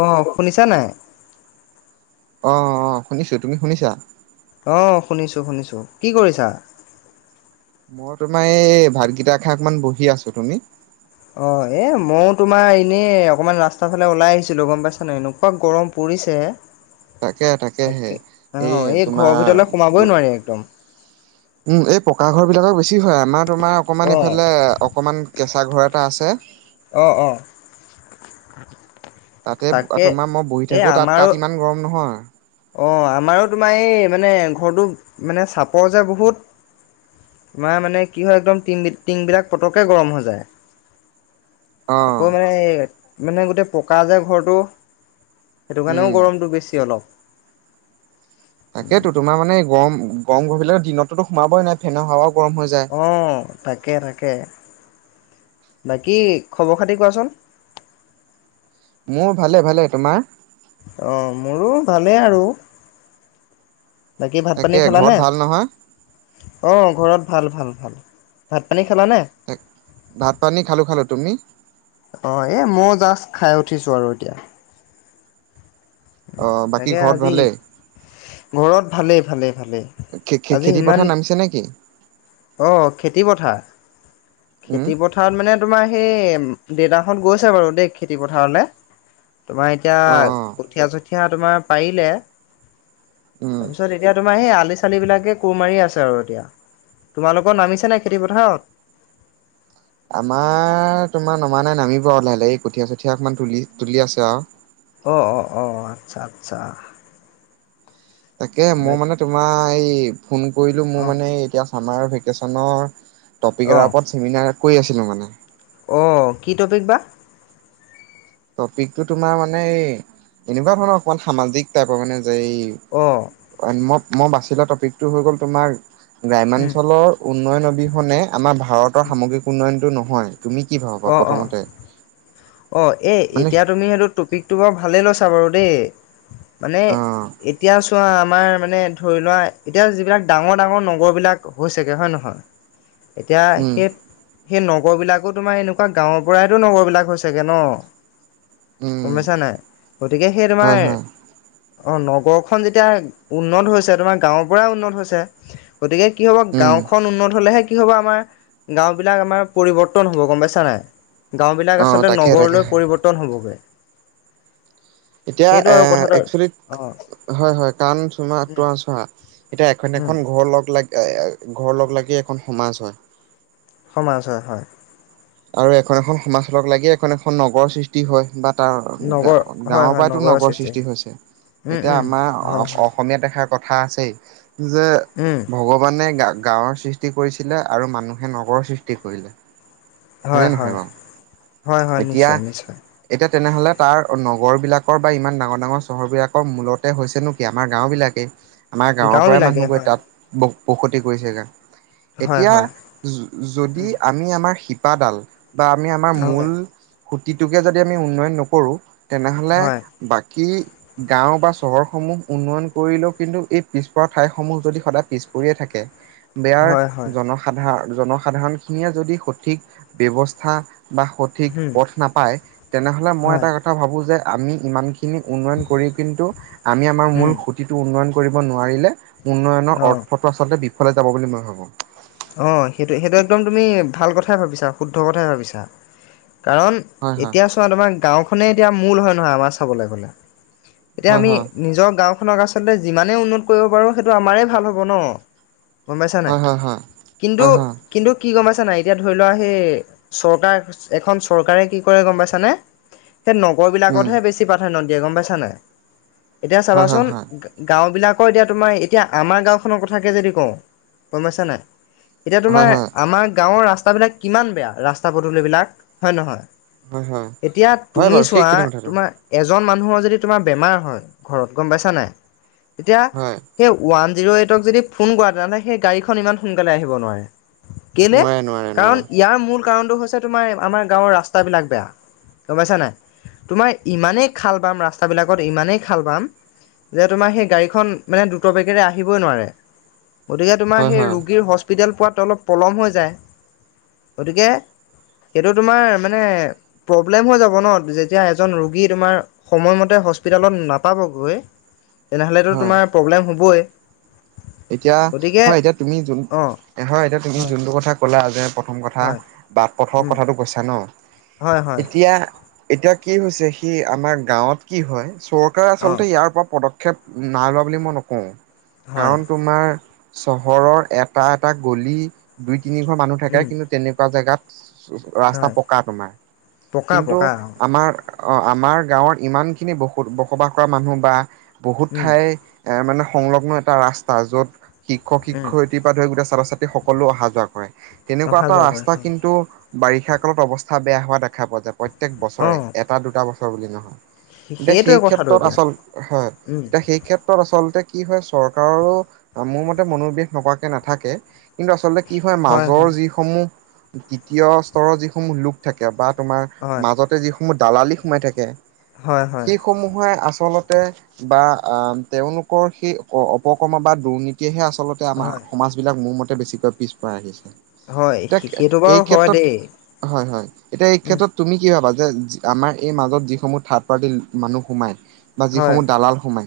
অ শুনিছা নাই? অ অ শুনিছো। তুমি শুনিছা? অঁ শুনিছোঁ শুনিছোঁ। কি কৰিছা? মই তোমাৰ এই ভাতকেইটা খাই অকমান বহি আছো, তুমি? অ এ মইও তোমাৰ এনেই অকমান ৰাস্তাৰ ফালে ওলাই আহিছিলো গম পাইছা নাই। এনেকুৱা গৰম পৰিছে তাকে অ এই ঘৰৰ ভিতৰলৈ সোমাবই নোৱাৰি একদম। উম এই পকা ঘৰ বিলাকৰ বেছি হয়। আমাৰ তোমাৰ অকমান অ' এইফালে অকমান কেঁচা ঘৰ এটা আছে অ অ। তাতে তাকে তোমাৰ মই বহি এই থাকো তাত আমাৰো তাত ইমান গৰম নহয়। অ আমাৰো তোমাৰ এই মানে ঘৰটো মানে চাপৰ যে বহুত। তোমাৰ মানে কি হয় একদম ট টিং বিলাক পতকে গৰম হৈ যায়। অ আকৌ মানে মানে গোটেই পকা যে ঘৰটো সেইটো উম কাৰণেও গৰমটো বেছি অলপ। তাকেতো তোমাৰ মানে গৰম গৰম গৰহিল দিনতো সোমাবই নাই ফেনৰ হাৱাও গৰম হৈ যায়। অ তাকে তাকে। বাকী খবৰ খাতি কোৱাচোন। মোৰ ভালে ভালে। তোমাৰ? অ মোৰো ভালেই আৰু। বাকী ভাত পানী তাকে ঘৰত খালানে? ভাল নহয় অ ঘৰত ভাল ভাল ভাল। ভাত পানী খালানে? ভাত পানী খালোঁ খালোঁ। তুমি? অ এ মই জাষ্ট খাই উঠিছো আৰু এতিয়া। অ বাকী তাকে ঘৰত আজি ভালেই ঘৰত ভালেই ভালে ভালে। খে-খে-খেতি পথাৰ নামিছে নেকি? অ খেতি পথাৰ উম খেতি প পথাৰত মানে তোমাৰ সেই দেউতাহঁত গৈছে বাৰু দেই খেতি পথাৰলৈ, তোমাৰ এতিয়া অ অ কঠীয়া-চঠীয়া তোমাৰ পাৰিলে, উম তাৰপিছত এতিয়া তোমাৰ সেই আলি চালিবিলাকে কোৰ মাৰি আছে আৰু এতিয়া। তোমালোকৰ নামিছেনে খেতিপথাৰত? আমাৰ তোমাৰ নমা নাই নামিব আৰু লাহে লাহী কঠীয়া-চঠীয়া অকণমান তুলি তুলি আছে আৰু। অ অ অ আচ্ছা আচ্ছা। তাকে মই বাক মানে তোমাৰ এই ফোন কৰিলো মোৰ অঁ মানে এতিয়া চামাৰ ভেকেচনৰ টপিক এটাৰ ওপৰত চেমিনাৰ কৰি আছিলোঁ মানে অ কি টপিক বা? টপিকটো তোমাৰ মানে এই এনেকুৱা ধৰণৰ অকণমান সামাজিক টাইপৰ মানে যে এই অঁ মই মই বাছি লোৱা টপিকটো হৈ গ'ল তোমাৰ গ্ৰাম্যাঞ্চলৰ উন্নয়ন অবিহনে আমাৰ ভাৰতৰ সামগ্ৰিক উন্নয়নটো নহয় তুমি কি ভাবা অঁ অঁ প্ৰথমতে অঁ এই মানে এতিয়া তুমি সেইটো টপিকটো বাৰু ভালেই লৈছা বাৰু দেই মানে অ এতিয়া চোৱা আমাৰ মানে ধৰি লোৱা এতিয়া যিবিলাক ডাঙৰ ডাঙৰ নগৰ বিলাক হৈছেগে হয় নহয় এতিয়া উম সেই সেই নগৰবিলাকো তোমাৰ এনেকুৱা গাঁৱৰ পৰাইতো নগৰ বিলাক হৈছে ছেগে ন উম গম পাইছা নাই গতিকে সেই তোমাৰ হয় হয় অ নগৰখন যেতিয়া উন্নত হৈছে তোমাৰ গাঁৱৰ পৰাই উন্নত হৈছে গতিকে কি হ'ব উম গাঁওখন উন্নত হ'লেহে কি হ'ব আমাৰ গাও বিলাক আমাৰ পৰিৱৰ্তন হব গম পাইছা নাই গাও বিলাক অ আচলতে তাকে তাকে নগৰলৈ পৰিৱৰ্ তন হ'বগে এতিয়া এ আৰু কথাটো একচোলি অ হয় হয় কাৰণ চুমা উম তোমাৰ চোৱা এতিয়া এখন উম এখন ঘৰ লগ লাগি এ এ ঘৰ লগ লাগি এখন সমাজ হয় সমাজ হয় হয় আৰু এখন এখন সমাজ লগ লাগি এখন এখন নগৰ সৃষ্টি হয় বা গাও নগৰ গাও হয় গাঁৱৰ হয় পৰাইতো নগৰৰ নগৰ সৃষ্টি হৈছে উম এতিয়া উম আমাৰ হয় অ হয় অসমীয়াত এষাৰ কথা আছেই যে উম ভগৱানে গা গাঁৱৰ সৃষ্টি কৰিছিলে আৰু মানুহে নগৰৰ সৃষ্টি কৰিলে হয়নে হয় নহয় হয় বাৰু হয় হয় এতিয়া নিশ্চয় নিশ্চয় এতিয়া তেনেহ'লে তাৰ নগৰবিলাকৰ বা ইমান ডাঙৰ ডাঙৰ চহৰবিলাকৰ মূলতে হৈছে নো কি আমাৰ গাঁওবিলাকেই আমাৰ গাঁৱৰ পৰাই গাঁওবিলাকে মানুহ গৈ হয় তাত ব বসতি কৰিছেগে হয় এতিয়া হয় য যদি উম আমি আমাৰ শিপ শিপাডাল বা আমি আমাৰ মূল হয় খুঁতিটোকে যদি আমি উন্নয়ন নকৰোঁ তেনেহ'লে হয় বাকী গাঁও বা চহৰসমূহ উন্নয়ন কৰিলেও কিন্তু এই পিছপৰা ঠাইসমূহ যদি সদায় পিছ পৰিয়ে থাকে হয় বেয়াৰ হয় জনসাধাৰ জনসাধাৰণ খিনিয়ে যদি সঠিক ব্যৱস্থা বা সঠিক উম পথ নাপায় তেনেহলে মই হয় এটা কথ কথা ভাবো যে আমি ইমানখিনি উন্নয়ন কৰি কিন্তু আমি আমাৰ মুল উম সুত সুতিটো উন্নয়ন কৰিব নোৱাৰিলে উন্নয়নৰ অ অৰ্থটো আচলতে বিফলে যাব বুলি মই ভাবো অঁ সেইটোৱে সেইটো একদম তুমি ভাল কথাই ভাবিছা শুদ্ধ কথাই ভাবিছা কাৰণ হয় হয় এতিয়া চোৱা তোমাৰ গাঁওখনে এতিয়া মূল হয় নহয় আমাৰ চাবলৈ গলে এতিয়া হয় আমি নিজৰ গাঁওখনক আচলতে যিমানেই উন্নত কৰিব পাৰোঁ সেইটো আমাৰেই ভাল হ'ব ন গম পাইছা নাই হয় হয় হয় কিন্তু হয় কিন্তু কি গম পাইছা নাই এতিয়া ধৰি লোৱা সে চৰকাৰ এখন চৰকাৰে কি কৰে গম পাইছানে সেই উম নগৰবিলাকতহে বেছি প্ৰধান্য দিয়ে গম পাইছ নাই এতিয়া হয় হয় চাবাচোন হয় গাঁওবিলাকৰ এতিয়া তোমাৰ এতিয়া আমাৰ গাঁওখনৰ কথাকে যদি কওঁ গম পাইছা নাই এতিয়া হয় তোমাৰ হয় আমাৰ গাঁওৰ ৰাস্তাবিলাক কিমান বেয়া ৰাস্তা পদূলিবিলাক হয় নহয় হয় হয় এতিয়া হয় তুমি বাৰু চোৱা সেইখিনি কথাটো তোমাৰ এজন মানুহৰ যদি তোমাৰ বেমাৰ হয় ঘৰত গম পাইছা নাই তেতিয়া হয় সেই ওৱান জিৰ' এইটক যদি ফোন কৰা তেনেহ'লে সেই গাড়ীখন ইমান সোনকালে আহিব নোৱাৰে কেলে! নোৱাৰে নোৱাৰে নোৱাৰে কাৰণ, ইয়াৰ মূল কাৰণটো হৈছে তোমাৰ আমাৰ গাঁৱৰ ৰাস্তাবিলাক বেয়া গম পাইছা নাই? তোমাৰ ইমানেই খাল বাম ৰাস্তাবিলাকত? ইমানেই খাল বাম! যে তোমাৰ সেই গাড়ীখন দ্ৰুত বেগৰে আহিবই নোৱাৰে, গতিকে তোমাৰ হয় সেই হয় ৰু হস্পিতেল পোৱাটো অলপ পলম হৈ যায়। গতিকে এইটো তোমাৰ মানে প্ৰব্লেম হৈ যাব ন! যেতিয়া এজন ৰোগী তোমাৰ সময়মতে হস্পিটেলত নাপাবগৈ, তেনেহ'লেতো হয় তোমাৰ প্ৰব্লেম হ'বই! এতিয়া, গতিকে হয়, এতিয়া তুমি য অঁ হয়, এতিয়া তুমি যোনটো কথা ক'লা যে প্ৰথম কথা হয় বা পথৰ হয় কথাটো কৈছা ন, হয় হয় এতিয়া এতিয়া কি হৈছে, সেই আমাৰ গাঁৱত কি হয়? চৰকাৰে অঁ আচলতে ইয়াৰ ওপৰত পদক্ষেপ নাই লোৱা বুলি মই নকওঁ। হয় কাৰণ তোমাৰ চহৰৰ এটা-এটা গলি দুই-তিনি ঘৰ মানুহ থাকে, উম কিন্তু, তেনেকুৱা জেগাত ৰাস্তা হয় পকা তোমাৰ। পকা কিন্তু পকা আমাৰ অ', আমাৰ গাঁৱৰ ইমানখিনি বসু বসবাস কৰা মানুহ বা বহুত অঁ উম ঠাই এ, মানে সংলগ্ন এটা ৰাস্তা, য'ত শিক্ষক- উম শিক্ষয়ত্ৰী [unintelligible] গোটেই ছাত্ৰ-ছাত্ৰী অহা-যোৱা কৰে, তেনেকুৱা অহা এটা যোৱা কৰে ৰাস্তা হয় কিন্তু বাৰিষা কালত অৱস্থা বেয়া হোৱা দেখা পোৱা যায়, প্ৰত্যেক বছৰে, অঁ এটা-দুটা বছৰ বুলি নহয়। তে সেইটোৱে সেই কথাটো ক্ষেত্ৰত এতিয়া আচল, হয়, উম এতিয়া সেই ক্ষেত্ৰ ত আচলতে কি হয়, চৰকাৰৰো মোৰ মতে মনোনিৱেশ নকৰাকে নাথাকে! কিন্তু, আচলতে কি হয়, মাজৰ যিসমূহ দ্বিতীয় স্তৰৰ যিসমূহ লোক থাকে, বা তোমাৰ হয় মাজতে যিসমূহ দালালি সোমাই থাকে হয়, হয়। সমূহে আচলতে বা তেওঁলোকৰ সেই অপকৰ্ম বা দুৰ্নীতিয়েহে আচলতে আমাৰ হয় সমাজ বিলাক মোৰ মতে বেছিকৈ পিছপৰাই দিছে। হয় এতিয়া সেইটো এই বাৰু হয় ক্ষেত্ৰত দেই হয়, হয়, এতিয়া এই উম ক্ষেত্ৰত তুমি কি ভাবা! যে আমাৰ এই মাজত যিসমূহ থাৰ্ড পাৰ্টিৰ মানুহ সোমাই বা হয় যিসমূহ দালাল সোমাই,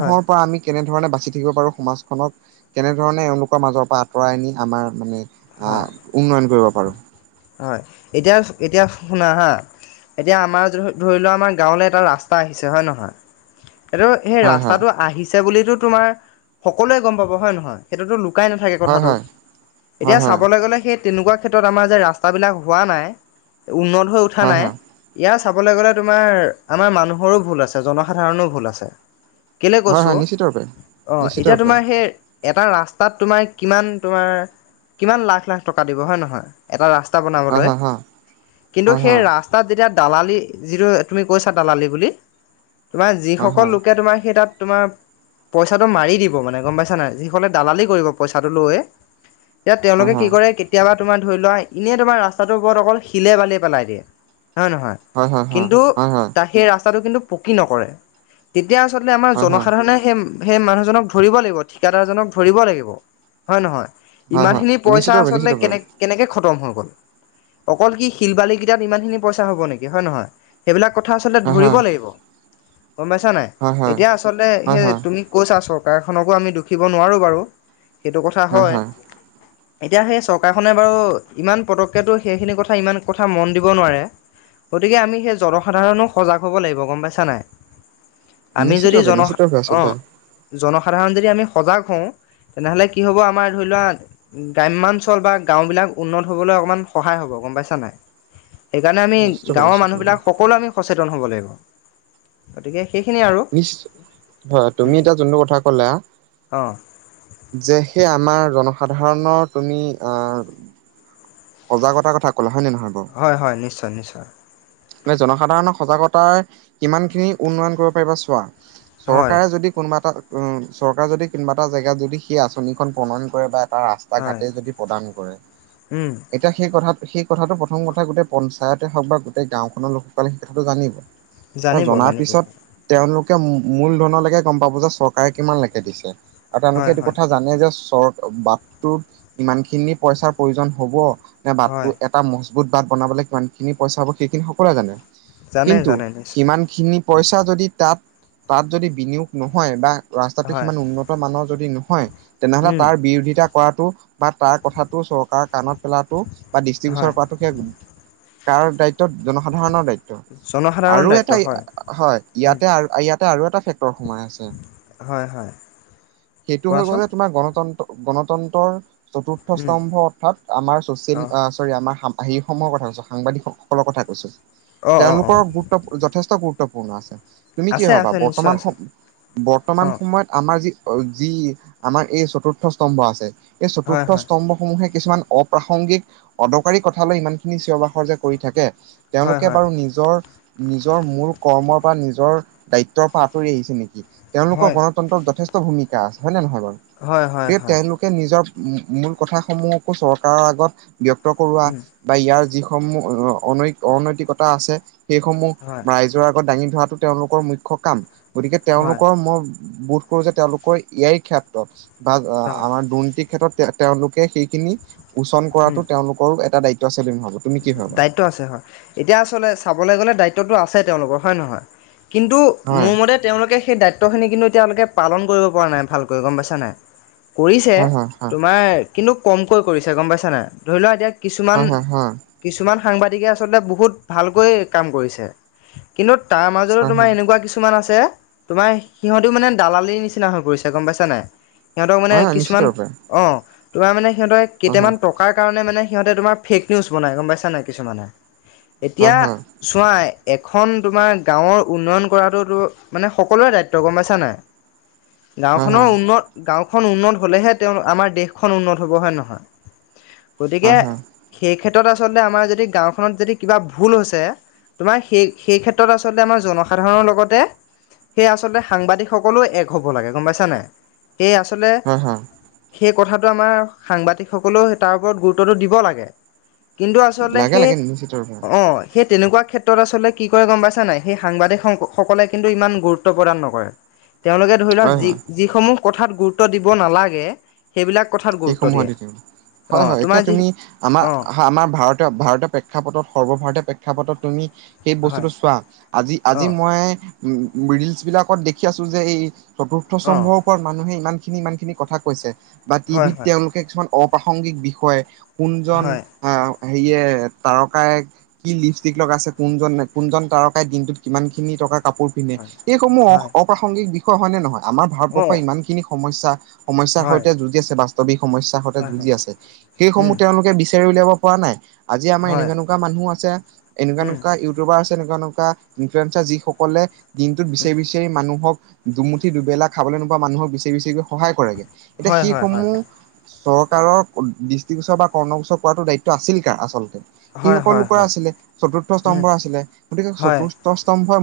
হয় পৰা আমি কেনেধৰণে বাচি থাকিব পাৰোঁ! সমাজখনক কেনেধৰণে এওঁলোকৰ মাজৰ পৰা আঁতৰাই নি আমাৰ মানে হয় আ', উন্নয়ন কৰিব পাৰোঁ। হয়। এতিয়া, এতিয়া শুনা হা! এতিয়া আমাৰ ধৰি লোৱা, আমাৰ গাঁৱলে এটা ৰাস্তা আহিছেঁ, হয় নে নহয়! এইটো সেই হয় হয় ৰাস্তাটো আহিছে বুলিতো তোমাৰ সকলোৱে গম পাব, হয় নে নহয়! সেইটোতো লুকাই নাথাকে হয় কথাটো, হয় হয় এতিয়া হয় চাবলৈ গ'লে, সেই তেনেকুৱা ক্ষেত্ৰত আমাৰ যে ৰা স্তাবিলাক হোৱা নাই, উন্নত হৈ উঠা হয় নাই হয় এয়া চাবলৈ গ'লে তোমাৰ, আমাৰ মানুহৰো ভুল আছেঁ, জনসাধাৰণো ভুল আছেঁ। কেলৈ হয় কৈছোঁ! হয় নিশ্চিত ৰূপে অ', নিশ্চিত এতিয়া ৰূপে তোমাৰ সেই এটা ৰাস্তাত তোমাৰ, কিমান তোমাৰ কিমান লাখ-লাখ টকা দিব হয় নহয়! এটা ৰাস্তা ৰাস্তা হয় বনাবলৈ, হয় হয় কিন্তু হয় সেই ৰাস্তা তাত যেতিয়া দালালি, যিটো তুমি কৈছা দালালি বুলি! তোমাৰ হয় হয় যিসকল হয় লোকে, তোমাৰ সেই তাত তোমাৰ পইচাটো মাৰি দিব মানে গম পাইছা নাই! যিসকলে দালালি কৰিব পইচাটো লৈ। এতিয়া হয় হয় তেওঁলোকে কি কৰে, হয় কেতিয়াবা তোমাৰ ধৰি লোৱা এনেই তোমাৰ ৰাস্তাটোৰ ওপৰত অকল শিলে-বালিয় পেলাই দিয়ে, হয় নহয়! হয় কিন্তু হয় হয় হয় তাকে সেই ৰাস্তাটো কিন্তু পকী নকৰে। তেতিয়া আচলতে আমাৰ হয় হয় জনসাধাৰণে সেই, সেই মানুহজনক ধৰিব লাগিব, ঠিকাদাৰজনক ধৰিব লাগিব। হয় নহয়? হয় ইমান হয় খিনি পইচা নিশ্চিতভাৱে আচলতে নিশ্চিতভাৱে কেনেক কেনেকে খতম হৈ গ'ল, অকল কি শিল বালি কেইটাত ইমান খিনি পইচা হব নেকি হয় নহয়? সেইবিলাক কথা আচলতে হয় ধৰিব হয় লাগিব গম পাইছা নাই হয় এতিয়া আচলতে হয় হয় সেই হয় তুমি কৈছা চৰকাৰখনকো আমি দুখিব নোৱাৰো বাৰু সেইটো কথা হয় এতিয়া সেই চৰকাৰখনে বাৰু ইমান পতককেতো সেইখিনি কথা ইমান কথা মন দিব নোৱাৰে। গতিকে আমি সেই জনসাধাৰণো সজাগ হ'ব লাগিব গম পাইছা নাই আমি নিশ্চিত যদি ৰূপে জন নিশ্চিত ৰূপে অ আচলতে জনসাধাৰণ যদি আমি সজাগ হও তেনেহ'লে কি হ'ব আমাৰ ধৰি লোৱা গ্ৰাম্যাঞ্চল বা গাঁওবিলাক উন্নত হ'বলৈ অকণমান সহায় হ'ব গম পাইছা নাই সেইকাৰণে আমি নিশ্চিত ৰূপে গাঁৱৰ নিশ্চিত ৰূপে মানুহবিলাক সকলো আমি সচেতন হ'ব লাগিব গতিকে সেইখিনিয়ে আৰু নিশ্চয় হয় তুমি এতিয়া যোনটো কথা ক'লা অ যে সেই আমাৰ জনসাধাৰণৰ তুমি অ সজাগতা ক'থা কলা হয় নহয় বাৰু হয় হয় নিশ্চয় নিশ্চয় মানে জনসাধাৰণক সজাগতাৰ কিমান খিনি উন্নয়ন কৰিব পাৰিবা চোৱা হয় চৰকাৰে যদি কোনোবা এটা উম চৰকাৰে যদি কোনোবা এটা জেগাত যদি সেই আঁচনিখন প্ৰণয়ন কৰে বা এটা ৰাস্তা বা হয় ঘাটে যদি প্ৰদান কৰে উম এতিয়া সেই কথা সেই কথাটো প্ৰথম কথা গোটেই পঞ্চায়তে হওক বা গোটেই গাঁওখনৰ লোকসকলে সেই কথাটো জানিব। অ জানিব জনাৰ জানিব পিছত তেওঁলোকে মূল ধনলৈকে গম পাব যে চৰকাৰে কিমান লেকে দিছে আৰু তেওঁলোকে হয় এইটো হয় কথা জানে যে চৰ বাটটোত ইমান খিনি পইচাৰ প্ৰয়োজন হ'ব নে হয় বাটটো এ এটা মজবুত বাট বনাবলৈ কিমান খিনি পইছা হ'ব সেইখিনি সকলোৱে জানে। জানে কিন্তু জানে নিশ্চয় সিমানখিনি উম পইচা যদি তাত তাত যদি বিনিয়োগ নহয় বা ৰাস্তাটো হয় সিমান উন্নত মানৰ যদি নহয় তেনেহলে উম তাৰ বিৰোধিতা কৰাতো বা তাৰ কথাটো চৰকাৰৰ কাণত পেলাতো বা দৃষ্টিগোচৰ হয় কৰাতো সেয়া কাৰ দায়িত্ব জনসাধাৰণৰ দায়িত্ব জনসাধাৰণৰ আৰু দায়িত্ব এটা হয় হয় উম ইয়াতে আৰু ইয়াতে আৰু এটা ফেক্টৰ সোমাই আছে হয় হয় সেইটো হৈ গ'ল কোৱাচোন যে তোমাৰ গণতন্ত্ৰ গণতন্ত্ৰৰ চতুৰ্থ উম স্তম্ভ অৰ্থাৎ আমাৰ চচিয়েল অঁ বা চৰি আমাৰ সেই সমূহৰ কথা কৈছো সাংবাদিক সকলৰ কথা কৈছো অঁ অঁ তেওঁলোকৰ অঁ গো চব যথেষ্ট গুৰুত্বপূৰ্ণ আছে তুমি কি আছে ভবা আছে নিশ্চয় বৰ্তমান আছে সম বৰ্তমান অঁ সময়ত আমাৰ যি যি আমাৰ এই চতুৰ্থ স্তম্ভ আছে এই হয় চতুৰ্থ হয় স্তম্ভসমূহে কিছুমান অপ্ৰাসংগিক অদৰকাৰী কথালৈ ইমানখিনি চিঞৰ বাখৰ যে কৰি থাকে হয় তেওঁলোকে বাৰু নিজ নিজৰ নিজৰ মূল কৰ্মৰ বা নিজৰ দ্বায়িত্বৰ পৰা আঁতৰি আহিছো নেকি তেওঁলোকৰ হয় গণতন্ত্ৰত যথেষ্ট ভূমিকা আছে হয় নে নহয় বাৰু হয় হয় হয় গতিকে হয় তেওঁলো কে নিজৰ মূল কথা সমূহকো চৰকাৰৰ আগত ব্যক্ত কৰোৱা উম বা ইয়াৰ যিসমূহ অনৈ অনৈতিকতা আছে সেইসমূহ হয় ৰাইজ ৰ আগত দাঙি ধৰাটো তেওঁলোকৰ মুখ্য কাম গতিকে হয় তেওঁলোকৰ মই বুথ কৰো যে তেওঁলোকৰ ইয়াৰ ক্ষেত্ৰত বা হয় আমাৰ দুৰ্নীতিৰ ক্ষেত্ৰত তেওঁলোকে সেইখিনি সুচন উম কৰাতো তেওঁলোকৰো এটা দায়িত্ব আছে বুলি মই ভাবো তুমি কি ভাবা দায়িত্ব আছে হয় এতিয়া আচলতে চাবলৈ গ'লে দায়িত্বটো আছে তেওঁলোকৰ হয় নহয় কিন্তু হয় মোৰ মতে তেওঁলোকে সেই দায়িত্বখিনি কিন্তু এতিয়ালৈকে পালন কৰিব পৰা নাই ভালকৈ গম পাইছা নাই? কৰিছে, হয় হয় তোমাৰ কিন্তু কমকৈ কৰিছে গম পাইছা নাই, ধৰি লোৱা এতিয়া হয় কিছুমান। হয় হয় হয় কিছুমান সাংবাদিকে আচলতে বহুত ভালকৈ কাম কৰিছে। কিন্তু তাৰ মাজতো তোমাৰ হয় এনেকুৱা কিছুমান আছে। তোমাৰ সিহঁতেও মানে দালালিৰ নিচিনা হৈ পৰিছে গম পাইছা নে সিহঁতক মানে হয় হয় নিশ্চিত কিছুমান। ৰূপে অ তোমাৰ মানে সিহঁতে হয় হয় কেইটামান টকাৰ কাৰণে মানে সিহঁতে তোমাৰ ফেক নিউজ। বনাই গম পাইছা নাই, কিছুমানে হয় এতিয়া। হয় চোৱা এখন তোমাৰ গাঁৱৰ উন্নয়ন কৰাটোতো মানে সকলোৰে দায়িত্ব গম পাইছা নাই? হয় গাঁওখনৰ উন্নত। গাঁওখন উন্নত হ'লেহে তেওঁ আমাৰ দেশখন উন্নত হ'ব হয় নহয় হয় গতিকে। হয় সেই ক্ষেত্ৰত আচলতে আমাৰ যদি গাঁওখনত যদি কিবা ভুল হৈছে। তোমাৰ সেই সেই ক্ষেত্ৰত আচলতে আমাৰ জনসাধাৰণৰ লগতে। সেই আচলতে সাংবাদিকসকলেও এক হ'ব লাগে গম পাইছা নাই, সেয়ে আচলতে। হয় হয় সেই কথাটো আমাৰ সাংবাদিক সকলেও তাৰ ওপৰত গুৰুত্বটো দিব লাগে। কিন্তু আচলতে লাগে সেই লাগে নিশ্চিত ৰূপে অ'। সেই তেনেকুৱা ক্ষেত্ৰত আচলতে কি কৰে গম পাইছে নাই, সেই সাংবাদিক সকলে কিন্তু ইমান গুৰুত্ব প্ৰদান নকৰে। তেওঁলোকে ধৰি লওক হয় যি হয় যিসমূহ কথাত গুৰুত্ব দিব নালাগে। সেইবিলাক কথাত। গুৰুত্ব সেইসমূহত দিয়ে। দি, হয় অ' হয়, তোমাৰ এতিয়া যি তুমি আমাৰ অ' আমাৰ ভাৰত। ভাৰতীয় প্ৰেক্ষাপটত সৰ্বভাৰতীয় প্ৰেক্ষাপটত তুমি। সেই হয় বস্তুটো চোৱা আজি আজি অ' মই ৰিলচ বিলাকত দেখি আছো যে এই। চতুৰ্থ অ' স্তম্ভৰ ওপৰত মানুহে ইমান খিনি ইমান খিনি কথা কৈছে বা হয় টিভিত হয় তেওঁলোক। কিছুমান অপ্ৰাসংগিক বিষয় কোনজন হয় আহ হেৰিয়ে তাৰকায়ক। কি লিপষ্টিক লগা আছে? কোনজন কোনজন তাৰকাই দিনটোত কিমান খিনি টকা। কাপোৰ পিন্ধে, হয় এইসমূহ হয় অপ্ৰাসংগিক বিষয় হয় নে নহয়? আমাৰ অ' ভাৰতবৰ্ষই ইমান খিনি সমস্যা। সমস্যাৰ হয় সৈতে যুঁজি আছে, বাস্তৱিক সমস্যয়াৰ সৈতে হয় যুঁজি হয় আছে, উম সেইসমূহ তেওঁলোকে বিচাৰি উলিয়াব পৰা নাই। আজি আমাৰ হয় এনেকুৱা এনেুৱা মানহ আছে, এনেকুৱা উম এনেকোৱা ই। আছে এনেকুৱা এনেকুৱা ইনফ্লুৱেঞ্চাৰ যি সকলে দিনত উম বিচাৰি বিচাৰি। মানুহক দুমুঠি দুবেলা খাবলৈ নোবোৱা মানুহক বিচাৰি বিচাৰিকৈ সহায় কৰেগে হয় এতিয়া। হয় হয় সেইসমূহ চৰকাৰৰ দৃষ্টিগোচৰ বা কৰ্ণগোচৰ কৰাটো দায়িত্ব আছিল কাৰ আচলতে? হয় সেইসকল হয় লোকৰ হয় আছিলে, চতুৰ্থ উম স্তম্ভৰ আছিলে, গতিকে হয় চতুৰ্থ স্তম্ভই।